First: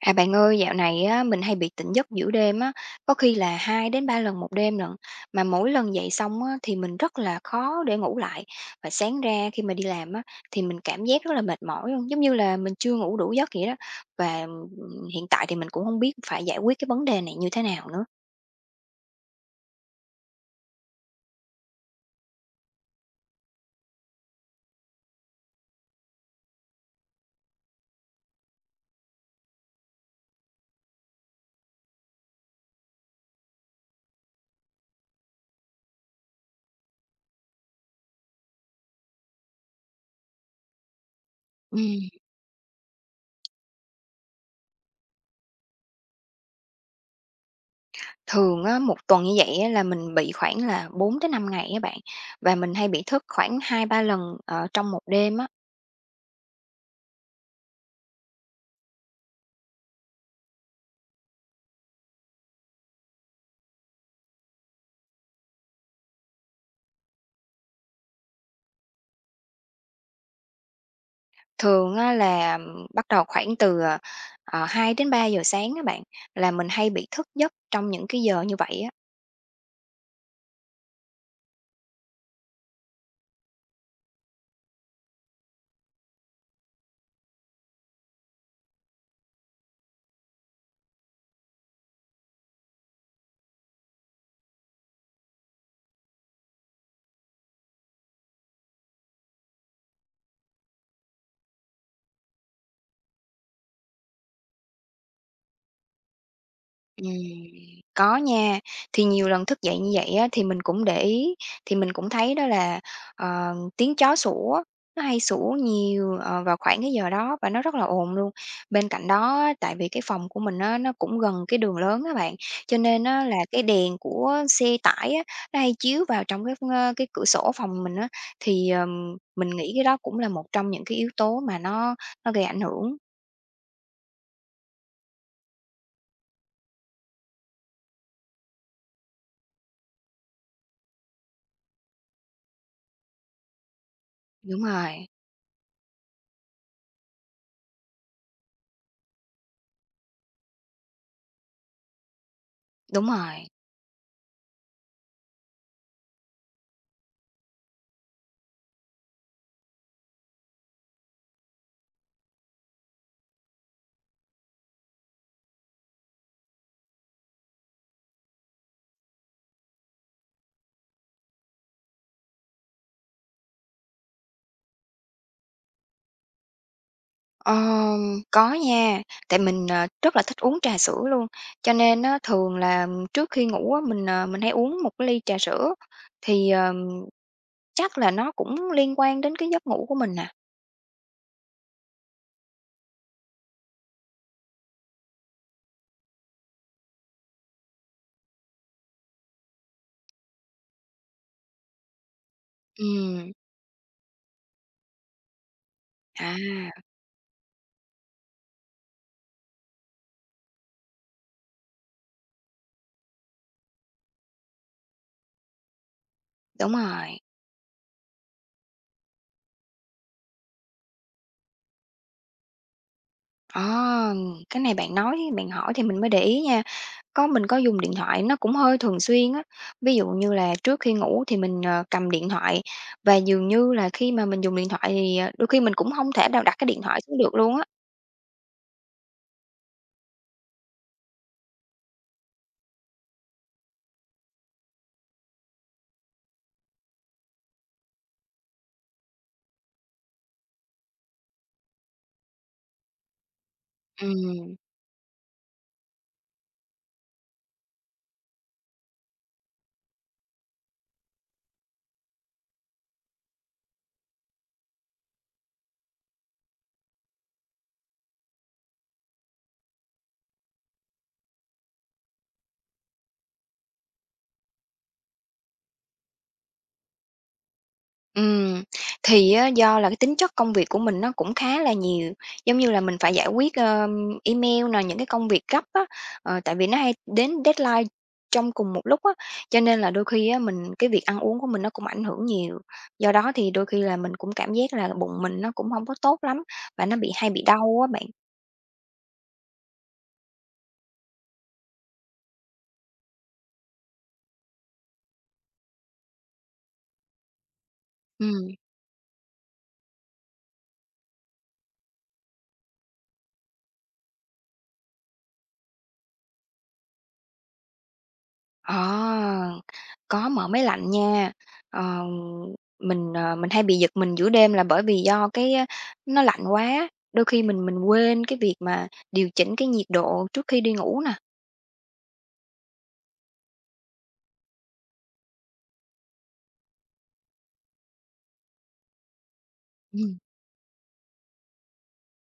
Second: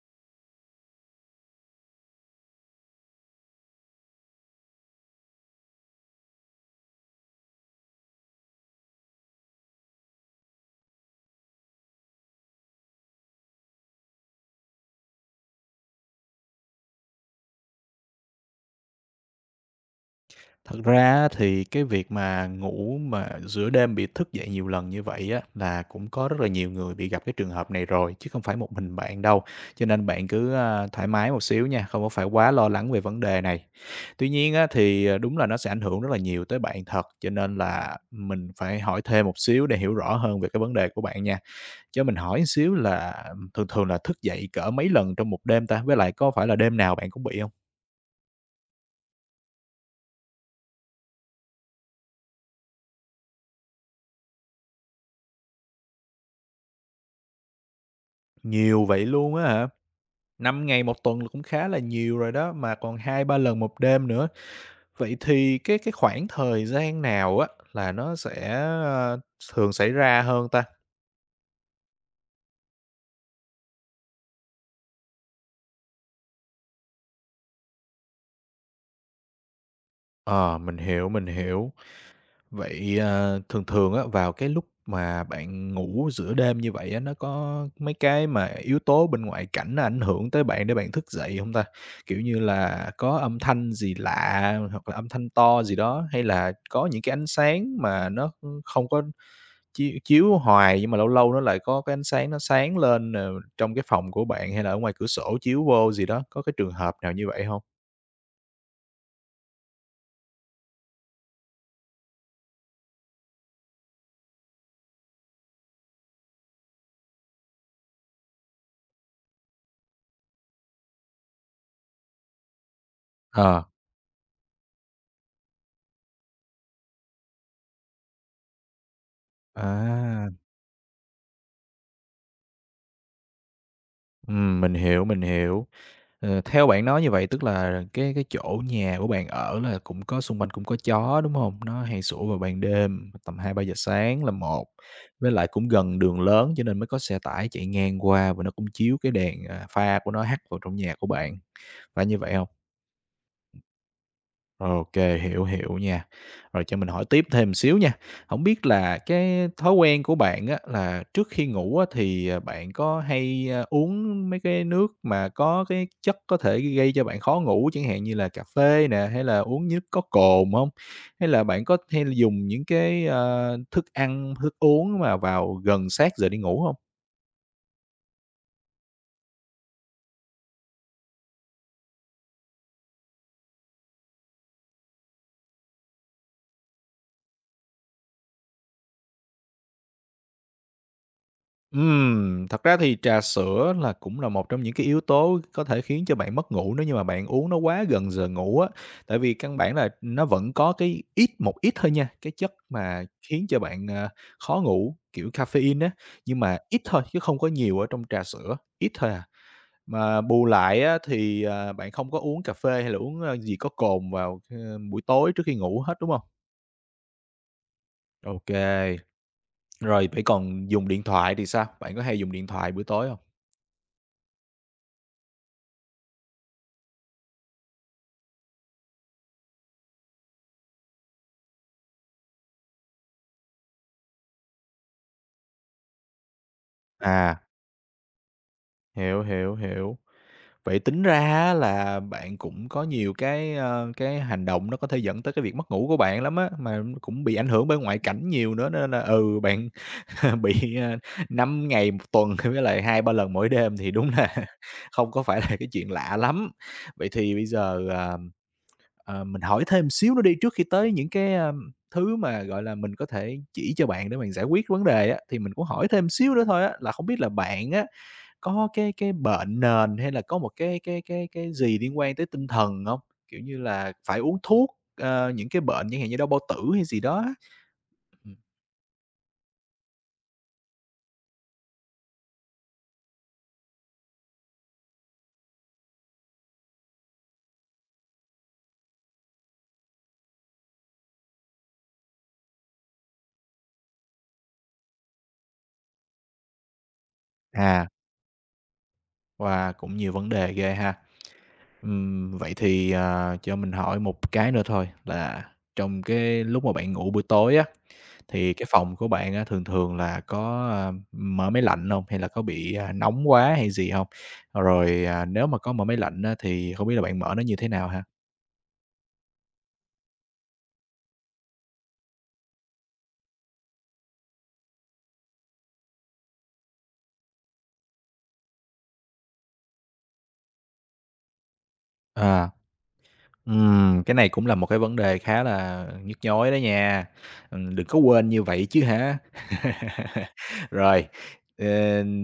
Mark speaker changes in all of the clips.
Speaker 1: À, bạn ơi, dạo này á, mình hay bị tỉnh giấc giữa đêm á, có khi là 2 đến 3 lần một đêm lận, mà mỗi lần dậy xong á, thì mình rất là khó để ngủ lại, và sáng ra khi mà đi làm á, thì mình cảm giác rất là mệt mỏi luôn, giống như là mình chưa ngủ đủ giấc vậy đó. Và, ừm, hiện tại thì mình cũng hông biết phải giải quyết cái vấn đề này như thế nào nữa.
Speaker 2: Thật ra á, thì cái việc mà ngủ mà giữa đêm bị thức dậy nhiều lần như vậy á, là cũng có rất là nhiều người bị gặp cái trường hợp này rồi, chứ không phải một mình bạn đâu, cho nên bạn cứ, a, thoải mái một xíu nha, không có phải quá lo lắng về vấn đề này. Tuy nhiên á, thì, ờ, đúng là nó sẽ ảnh hưởng rất là nhiều tới bạn thật, cho nên là mình phải hỏi thêm một xíu để hiểu rõ hơn về cái vấn đề của bạn nha. Cho
Speaker 1: Ừm.
Speaker 2: mình hỏi xíu là thường thường là thức dậy cỡ mấy lần trong một đêm ta? Với lại có phải là đêm nào bạn cũng bị hông?
Speaker 1: Thường á, một tuần như vậy á là mình bị khoảng là 4 tới 5 ngày á bạn. Và mình hay bị thức khoảng 2-3 lần, ờ, trong một đêm á.
Speaker 2: Nhiều vậy luôn á hả? 5 ngày một tuần là cũng khá là nhiều rồi đó, mà còn 2-3 lần một đêm nữa! Vậy thì cái cái khoảng thời gian nào á, là nó sẽ, a, thường xảy ra hơn ta?
Speaker 1: Thường á là bắt đầu khoảng từ, ờ, ờ, 2 đến 3:00 sáng á bạn, là mình hay bị thức giấc trong những cái giờ như vậy á.
Speaker 2: Ờ, mình hiểu, mình hiểu. Vậy, ờ, thường thường á, vào cái lúc mà bạn ngủ giữa đêm như vậy á, nó có mấy cái mà yếu tố bên ngoại cảnh, nó ảnh hưởng tới bạn để bạn thức dậy hông ta? Kiểu như là có âm thanh gì lạ, hoặc là âm thanh to gì đó, hay là có những cái ánh sáng mà nó không có chiếu chiếu hoài, nhưng mà lâu lâu nó lại có cái ánh sáng, nó sáng lên, ờ, trong cái phòng của bạn, hay là ở ngoài cửa sổ chiếu vô gì đó, có cái trường hợp
Speaker 1: Ừm,
Speaker 2: nào như vậy hông?
Speaker 1: có nha. Thì nhiều lần thức dậy như vậy á, thì mình cũng để ý, thì mình cũng thấy đó là, ờ, tiếng chó sủa, nó hay sủa nhiều, ờ, vào khoảng cái giờ đó, và nó rất là ồn luôn. Bên cạnh đó á, tại vì cái phòng của mình á, nó cũng gần cái đường lớn á bạn. Cho nên á, là cái
Speaker 2: Ờ.
Speaker 1: đèn của xe tải á, nó hay chiếu vào trong cái, ơ, cái cửa sổ phòng mình á. Thì, ờm, mình nghĩ cái đó cũng là
Speaker 2: À!
Speaker 1: một trong những cái yếu tố mà nó nó gây ảnh hưởng.
Speaker 2: Ừm, mình hiểu, mình hiểu. Ờ, theo bạn nói như vậy tức là cái cái chỗ nhà của bạn ở là cũng có, xung quanh cũng có chó, đúng hông? Nó hay sủa vào ban đêm, tầm 2:00-3:00 sáng là
Speaker 1: Đúng
Speaker 2: một.
Speaker 1: rồi.
Speaker 2: Với lại cũng gần đường lớn cho nên mới có xe tải chạy ngang qua, và nó cũng chiếu cái đèn, à, pha của nó hắt vào trong nhà của bạn, phải như vậy hông?
Speaker 1: Đúng rồi.
Speaker 2: OK, hiểu, hiểu nha. Rồi cho mình hỏi tiếp thêm một xíu nha. Hổng biết là cái thói quen của bạn á, là trước khi ngủ á, thì, à, bạn có hay, a, uống mấy cái nước mà có cái chất có thể gây cho bạn khó ngủ, chẳng hạn như là cà phê nè, hay là uống nước có cồn hông? Hay là bạn có hay dùng những cái, ơ, thức ăn, thức uống mà vào gần sát giờ đi ngủ hông?
Speaker 1: Ờ, có nha. Tại mình, ờ, rất là thích uống trà sữa luôn, cho nên á, thường là trước khi ngủ á, mình, ờ, mình hay uống một cái ly trà sữa. Thì, ờ, chắc là nó cũng liên quan đến cái giấc ngủ của mình nà.
Speaker 2: Ừm, thật ra thì trà sữa là cũng là một trong những cái yếu tố có thể khiến cho bạn mất ngủ nếu như mà bạn uống nó quá gần giờ ngủ á. Tại vì căn bản là, ừm, nó vẫn có cái ít, một ít thôi nha, cái chất mà
Speaker 1: Ừm.
Speaker 2: khiến cho bạn, a, khó ngủ, kiểu caffeine á,
Speaker 1: À.
Speaker 2: nhưng mà ít thôi chứ không có nhiều ở trong trà sữa, ít thôi à. Mà bù lại á, thì, à, bạn không có uống cà phê hay là uống, a, gì có cồn vào, ơ, buổi tối trước khi ngủ hết, đúng hông?
Speaker 1: Đúng rồi.
Speaker 2: Ô kê. Rồi, vậy còn dùng điện thoại thì sao? Bạn có hay dùng điện thoại buổi tối hông?
Speaker 1: Ờm, cái này bạn nói, bạn hỏi thì mình mới để ý nha. Có, mình có dùng điện thoại, nó cũng hơi thường xuyên á. Ví dụ như là trước khi ngủ thì mình, ờ, cầm điện thoại và dường như là khi mà mình dùng điện thoại thì, ờ, đôi khi mình cũng hông thể nào đặt cái điện thoại xuống được
Speaker 2: À.
Speaker 1: luôn á.
Speaker 2: Hiểu, hiểu, hiểu. Vậy tính ra á là bạn cũng có nhiều cái, ơ, cái hành động nó có thể dẫn tới cái việc mất ngủ của bạn lắm á, mà cũng bị ảnh hưởng bởi ngoại cảnh nhiều nữa nên là, ừ, bạn bị, a, 5 ngày 1 tuần, với lại 2, 3 lần mỗi đêm, thì đúng là
Speaker 1: Ừm.
Speaker 2: không có phải là cái chuyện lạ lắm. Vậy thì bây giờ, ờm, ờ, mình hỏi thêm một xíu nữa đi, trước khi tới những cái, a, thứ mà, gọi là, mình có thể chỉ cho bạn để bạn giải quyết vấn đề á, thì mình cũng hỏi thêm xíu nữa thôi á, là không biết là bạn á, có cái cái bệnh nền hay là có một cái cái cái cái gì liên quan tới tinh thần hông? Kiểu như là, phải uống thuốc, ờ, những cái bệnh chẳng hạn như đau bao tử hay gì đó á? [unintelligible]
Speaker 1: Ừm, thì á, do là cái tính chất công việc của mình nó cũng khá là nhiều, giống như là, mình phải giải quyết, ơm, email nè, những cái công việc gấp á, ờ, tại vì nó hay đến deadline trong cùng một lúc á. Cho nên là đôi khi á, mình cái việc ăn uống của mình nó cũng ảnh hưởng nhiều, do đó thì đôi khi là mình cũng cảm giác là bụng mình nó cũng hông có tốt lắm, và nó bị hay bị đau á
Speaker 2: À.
Speaker 1: bạn.
Speaker 2: Wow! Cũng nhiều vấn đề ghê ha. Ừm, vậy thì, ờ, cho mình hỏi một cái nữa thôi là trong cái lúc mà bạn ngủ buổi tối á, thì
Speaker 1: Ừm.
Speaker 2: cái phòng của bạn á thường thường là có, a, ưm, mở máy lạnh hông hay là có bị, à, nóng quá hay gì hông? Rồi, à, nếu mà có mở máy lạnh á thì không biết là bạn mở nó như thế nào ha?
Speaker 1: Ờ, có mở máy lạnh nha, ờ, mình, ờ, mình hay bị giật mình giữa đêm là bởi vì do cái, ơ, nó lạnh quá, đôi khi mình mình quên cái việc mà điều chỉnh cái nhiệt độ trước khi đi ngủ nè.
Speaker 2: À. Ừm, cái này cũng là một cái vấn đề khá là nhức nhối đó nha, ừm, đừng có quên như vậy chứ hả.
Speaker 1: Ừm.
Speaker 2: Rồi, ờ,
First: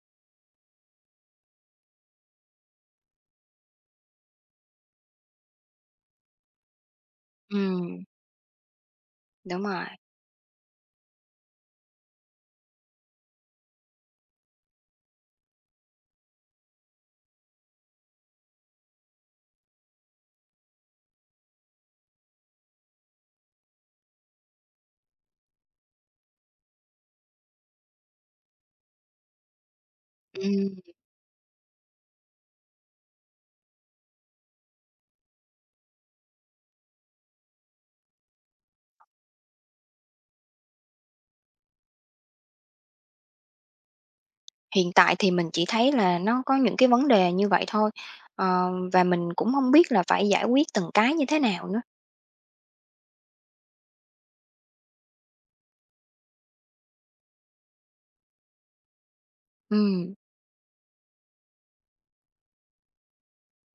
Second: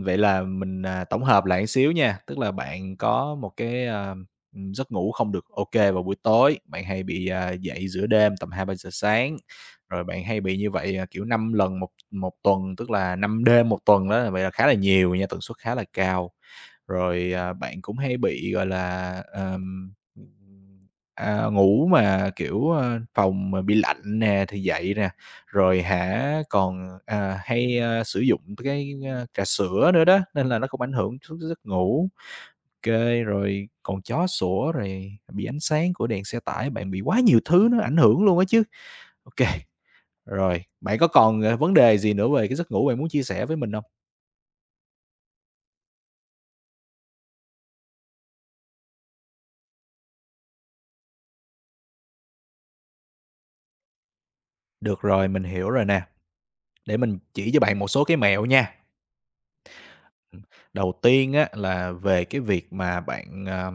Speaker 2: vậy là mình, à, tổng hợp lại xíu nha, tức là bạn có một cái, a, ừm, giấc ngủ không được ô kê vào buổi tối, bạn hay bị, à, dậy
Speaker 1: Ừm.
Speaker 2: giữa đêm tầm 2:00-3:00 sáng.
Speaker 1: Đúng rồi.
Speaker 2: Rồi bạn hay bị như vậy, ờ, kiểu, 5 lần một một tuần, tức là 5 đêm 1 tuần á, vậy là khá là nhiều nha, tần suất khá là cao, rồi, à, bạn cũng hay bị, gọi là, ờm à, ngủ mà, kiểu, à, phòng mà bị lạnh nè, thì dậy nè, rồi hả còn, à, hay, a, sử dụng cái trà sữa nữa đó, nên là nó
Speaker 1: Ừm.
Speaker 2: cũng ảnh hưởng trước giấc ngủ, OK, rồi còn chó sủa rồi bị ánh sáng của đèn xe tải. Bạn bị quá nhiều thứ nó ảnh hưởng luôn á chứ. OK rồi, bạn có còn, ờ, vấn đề gì nữa về cái giấc ngủ bạn muốn chia sẻ với mình hông?
Speaker 1: Hiện tại thì mình chỉ thấy là nó có những cái vấn đề như vậy thôi. Ờ, và mình cũng hông biết là phải giải quyết từng cái như thế nào nữa.
Speaker 2: Được rồi, mình hiểu rồi nè. Để mình chỉ cho bạn một số cái mẹo nha.
Speaker 1: Ừm.
Speaker 2: Ừm. Đầu tiên á, là về cái việc mà bạn, à,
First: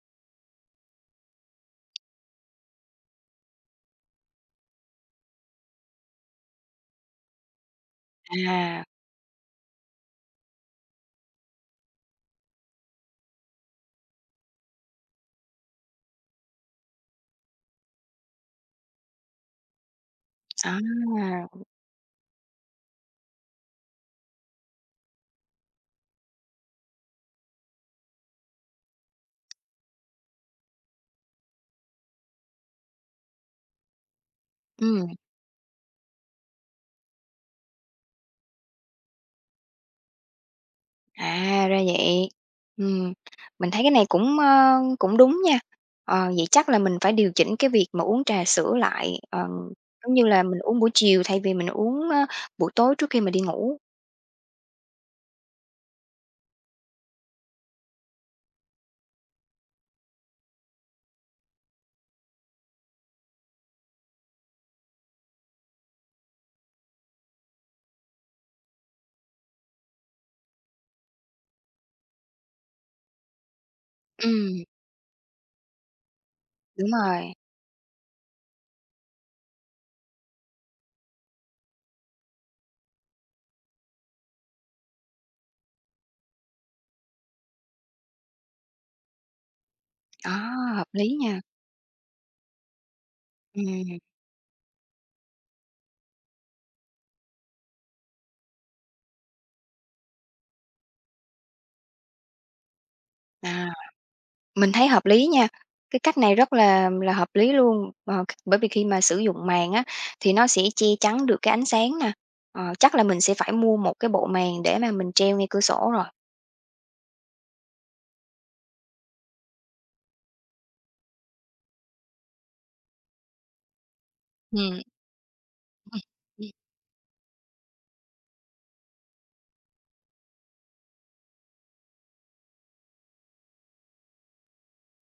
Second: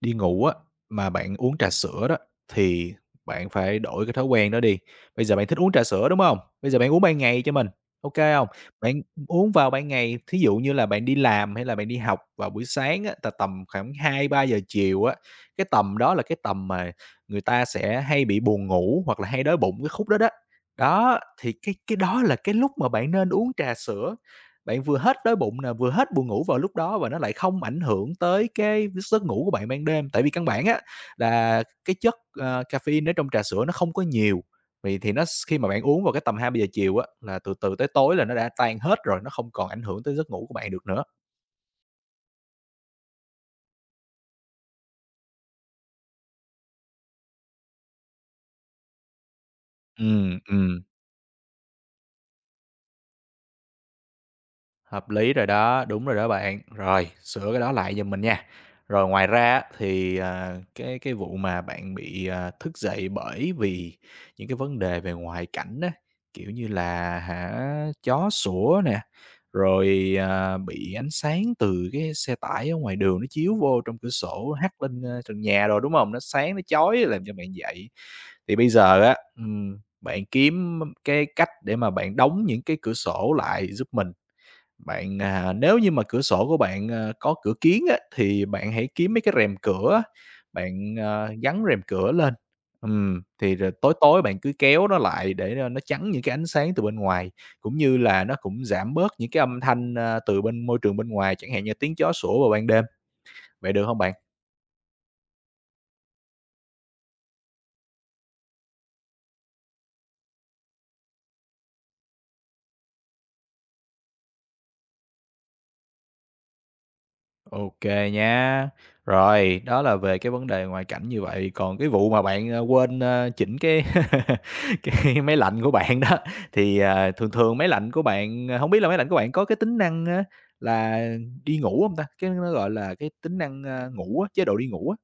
Speaker 2: đi ngủ á, mà bạn uống trà sữa đó, thì bạn phải đổi cái thói quen đó đi. Bây giờ bạn thích uống trà sữa, đúng hông? Bây giờ bạn uống ban ngày cho mình, OK hông?
Speaker 1: À!
Speaker 2: Bạn, ừm, uống vào ban ngày, thí dụ như là bạn đi làm hay là bạn đi học vào buổi sáng á, tà tầm khoảng 2:00-3:00 chiều á, cái tầm đó là cái tầm mà người ta sẽ hay bị buồn ngủ hoặc là hay đói bụng cái khúc đó đó.
Speaker 1: À!
Speaker 2: Đó, thì cái cái đó là cái lúc mà bạn nên uống trà sữa. Bạn vừa hết đói bụng nè, vừa hết buồn ngủ vào lúc đó, và nó lại không ảnh hưởng tới cái giấc ngủ của bạn ban đêm. Tại vì căn bản á, là cái chất, à, caffeine ở trong trà sữa nó không có nhiều, vậy thì
Speaker 1: Ừm.
Speaker 2: nó s khi mà bạn uống vào tầm 2:00-3:00 chiều á, là từ từ tới tối là nó đã tan hết rồi, nó không còn ảnh hưởng tới giấc ngủ của bạn được nữa.
Speaker 1: À, ra vậy. Ừm, mình thấy cái này cũng, a, cũng đúng nha. Ờ, vậy chắc là mình phải điều chỉnh cái việc mà uống trà sữa lại, ờm, giống như
Speaker 2: Ừm,
Speaker 1: là mình uống
Speaker 2: ừm.
Speaker 1: buổi chiều thay vì mình uống, ơ, buổi tối trước khi mình đi ngủ.
Speaker 2: Hợp lý rồi đó, đúng rồi đó bạn, rồi sửa cái đó lại giùm mình nha. Rồi ngoài ra á thì, à, cái cái vụ mà bạn bị, ờ, thức dậy, bởi vì những cái vấn đề về ngoại cảnh á, kiểu như là hả chó sủa nè, rồi, à, bị ánh sáng từ cái xe tải ở ngoài đường nó chiếu vô trong cửa sổ
Speaker 1: Ừm.
Speaker 2: hắt lên, ơ, trần nhà đồ, đúng hông? Nó sáng, nó
Speaker 1: Đúng
Speaker 2: chói làm cho
Speaker 1: rồi.
Speaker 2: bạn dậy. Thì bây giờ á, ừm, bạn kiếm m cái cách để mà bạn đóng những cái cửa sổ lại giúp mình. Bạn, à nếu như mà cửa sổ của bạn, ơ, có cửa kiếng á, thì bạn hãy kiếm mấy cái rèm cửa á,
Speaker 1: A, hợp
Speaker 2: bạn,
Speaker 1: lý
Speaker 2: ơ,
Speaker 1: nha!
Speaker 2: gắn rèm cửa lên, ừm thì rồi tối
Speaker 1: Ừm.
Speaker 2: tối bạn cứ kéo nó lại để cho nó chắn những cái ánh sáng từ bên ngoài, cũng như là nó cũng giảm bớt những cái âm thanh, ơ, từ bên môi trường bên ngoài chẳng hạn như tiếng chó sủa vào ban đêm.
Speaker 1: À.
Speaker 2: Vậy được hông bạn?
Speaker 1: Mình thấy hợp lý nha, cái cách này rất là là hợp lý luôn, ờ, bởi vì khi mà sử dụng màn á thì nó sẽ che chắn được cái ánh sáng nè. Ờ, chắc là mình sẽ phải mua một cái bộ màn để mà mình treo ngay cửa sổ rồi.
Speaker 2: OK nhá. Rồi, đó là về cái vấn đề ngoại cảnh như vậy, còn cái vụ mà bạn, a, quên, a, chỉnh cái
Speaker 1: Ừm.
Speaker 2: cái máy lạnh của bạn đó,
Speaker 1: [unintelligible]
Speaker 2: thì, à, thường thường máy lạnh của bạn, a hông biết là máy lạnh của bạn có cái tính năng á là đi ngủ hông ta? Cái đó nó, gọi là, cái tính năng, a, ngủ á, chế độ đi ngủ á.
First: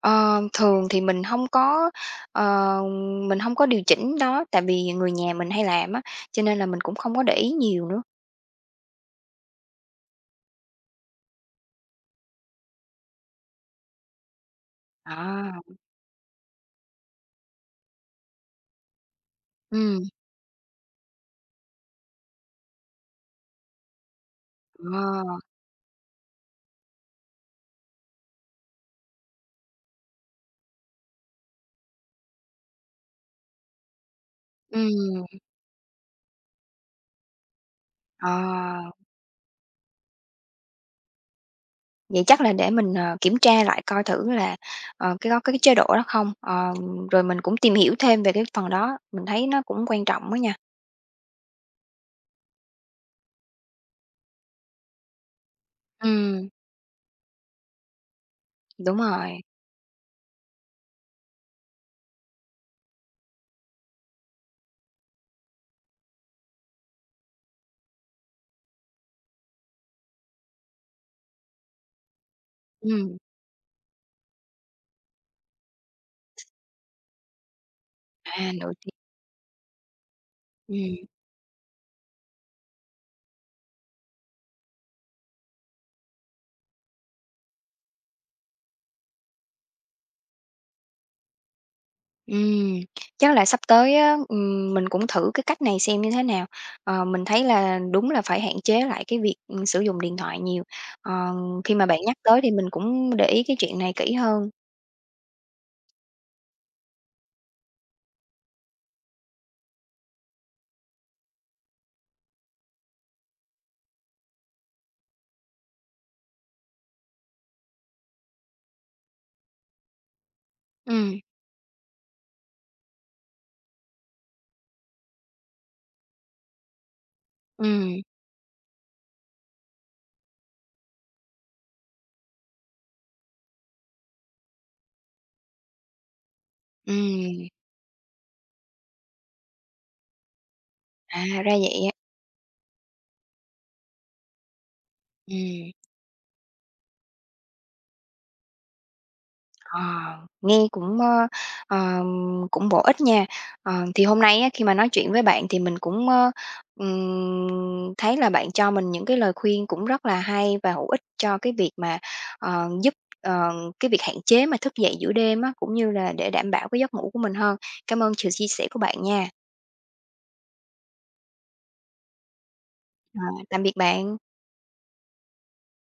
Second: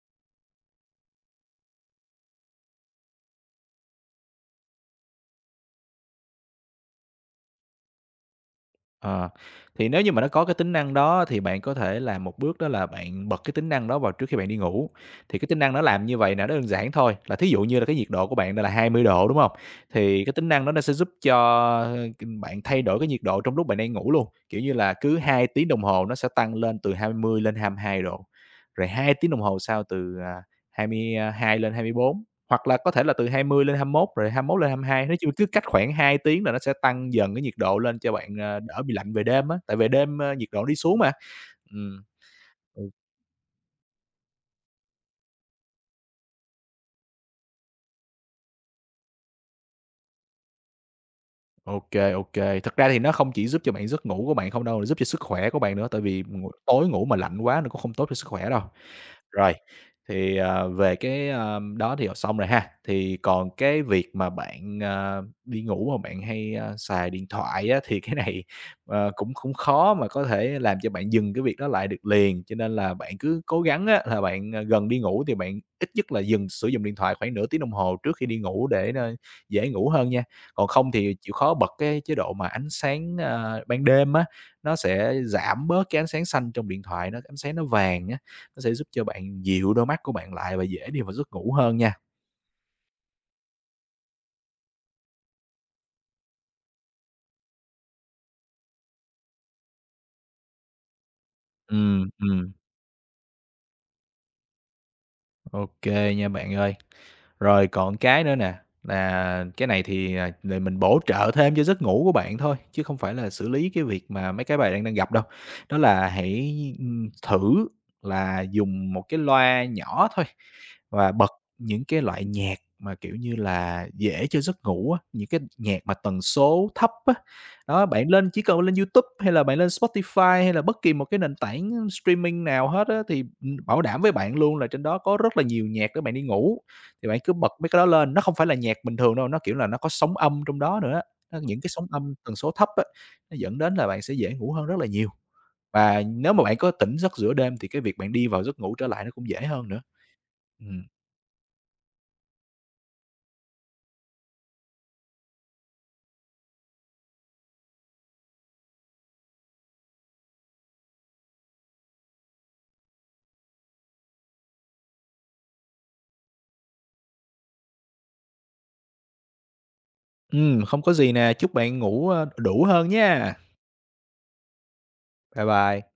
Speaker 1: Ờ, thường thì mình hông có, ờ, mình hông có điều chỉnh đó, tại vì người nhà mình hay làm á, cho nên là mình cũng không có để ý nhiều nữa.
Speaker 2: À. Thì nếu như mà nó có cái tính năng đó thì bạn có thể làm một bước đó là bạn bật cái tính năng đó vào trước khi bạn đi ngủ. Thì cái
Speaker 1: À!
Speaker 2: tính năng nó làm như vầy là nó đơn giản thôi. Là thí dụ như là cái nhiệt độ của bạn đang là 20 độ, đúng hông?
Speaker 1: Ừm.
Speaker 2: Thì cái tính năng đó nó sẽ giúp cho, a, c bạn thay đổi cái nhiệt độ trong lúc bạn đang ngủ luôn, kiểu như là, cứ
Speaker 1: Ờ.
Speaker 2: 2 tiếng đồng hồ nó sẽ tăng lên từ 20 lên 22 độ, rồi 2 tiếng đồng hồ sau từ, à, 22 lên 24 hoặc là có thể là từ 20 lên 21 rồi 21 lên 22. Nói
Speaker 1: Ừm.
Speaker 2: chung cứ cách khoảng 2 tiếng là nó sẽ tăng dần cái nhiệt độ lên cho bạn, a, đỡ
Speaker 1: Ờ.
Speaker 2: bị lạnh về đêm á, tại về đêm, a, nhiệt độ đi xuống mà. Ừm.
Speaker 1: Vậy chắc là để
Speaker 2: [unintelligible]
Speaker 1: mình, ờ, kiểm tra lại coi thử là, ờ, cái đó có cái chế độ đó không. Ờ, rồi mình cũng tìm hiểu thêm về cái phần đó, mình thấy nó cũng quan trọng á nha.
Speaker 2: Ô kê, ô kê. Thật ra thì nó không chỉ giúp cho bạn giấc ngủ của bạn không đâu, giúp cho sức khỏe của bạn nữa, tại vì
Speaker 1: Ừm.
Speaker 2: [unintelligible] tối ngủ mà lạnh quá nó cũng không tốt cho sức khỏe đâu.
Speaker 1: Đúng rồi.
Speaker 2: Rồi, thì, à, về cái, à, đó thì học xong rồi ha. Thì còn cái việc mà bạn, à, đi ngủ mà bạn hay, a, xài điện thoại á, thì cái này, ờ, cũng cũng khó mà có thể làm cho bạn dừng cái việc đó lại được liền, cho nên là bạn
Speaker 1: Ừm.
Speaker 2: cứ cố gắng á, là bạn gần đi ngủ thì bạn ít nhất là dừng sử dụng điện thoại, khoảng nửa tiếng đồng hồ trước khi đi
Speaker 1: À,
Speaker 2: ngủ
Speaker 1: nửa tiếng.
Speaker 2: để nó dễ ngủ hơn nha. Còn không
Speaker 1: Ừm.
Speaker 2: thì chịu khó bật cái chế độ mà ánh sáng, a, ban đêm á, nó sẽ giảm bớt cái ánh sáng xanh trong điện thoại, ánh sáng nó vàng á, nó sẽ giúp cho bạn dịu đôi mắt của bạn lại và dễ đi vào giấc ngủ hơn nha.
Speaker 1: Ừm, chắc là sắp tới á, ừm, mình cũng thử cái cách này xem như thế nào, ờ, mình thấy là đúng là phải hạn chế lại cái việc sử dụng điện thoại nhiều, ờ, khi mà bạn
Speaker 2: Ừm,
Speaker 1: nhắc tới thì
Speaker 2: ừm.
Speaker 1: mình cũng để ý cái chuyện này kỹ hơn.
Speaker 2: OK, nha bạn ơi. Rồi còn cái nữa nè, là cái này thì, à, mình bổ trợ thêm cho giấc ngủ của bạn thôi, chứ không phải là xử lý cái việc mà mấy cái bạn đang đang gặp đâu, đó là hãy, ừm, thử là dùng một cái loa nhỏ thôi và
Speaker 1: Ừm.
Speaker 2: bật những cái loại nhạc mà, kiểu như là, dễ cho giấc ngủ á, những cái nhạc mà tần số thấp á. Đó,
Speaker 1: Ừm.
Speaker 2: bạn lên chỉ cần lên YouTube hay là bạn lên Spotify hay là bất kỳ một cái nền tảng streaming nào hết á, thì, ừm, bảo đảm với bạn luôn là trên đó có rất là nhiều nhạc để bạn đi ngủ, thì bạn cứ
Speaker 1: Ừm.
Speaker 2: bật mấy cái đó lên. Nó không phải là nhạc bình thường đâu, nó kiểu là nó có sóng âm trong đó nữa,
Speaker 1: À, ra
Speaker 2: những cái
Speaker 1: vậy
Speaker 2: sóng
Speaker 1: á.
Speaker 2: âm tần số thấp á, nó dẫn đến là bạn sẽ dễ ngủ hơn rất là nhiều.
Speaker 1: Ừm.
Speaker 2: Và nếu mà bạn có tỉnh giấc giữa đêm thì cái việc bạn đi vào giấc ngủ trở lại nó cũng dễ hơn
Speaker 1: Ờ,
Speaker 2: nữa.
Speaker 1: nghe
Speaker 2: Ừm.
Speaker 1: cũng, ơ, ờ, cũng bổ ích nha, ờ, thì hôm nay á, khi mà nói chuyện với bạn thì mình cũng, ơ, ừm, thấy là bạn cho mình những cái lời khuyên cũng rất là hay và hữu ích cho cái việc mà, ờ, giúp ờ, cái việc hạn chế mà thức dậy giữa đêm á, cũng như là để đảm bảo cái giấc ngủ của mình hơn. Cảm ơn sự chia sẻ của bạn nha.
Speaker 2: Ừm, không có gì nè, chúc bạn ngủ, ơ, đủ hơn
Speaker 1: Ờ.
Speaker 2: nhá.
Speaker 1: Tạm biệt bạn.
Speaker 2: Bye bye.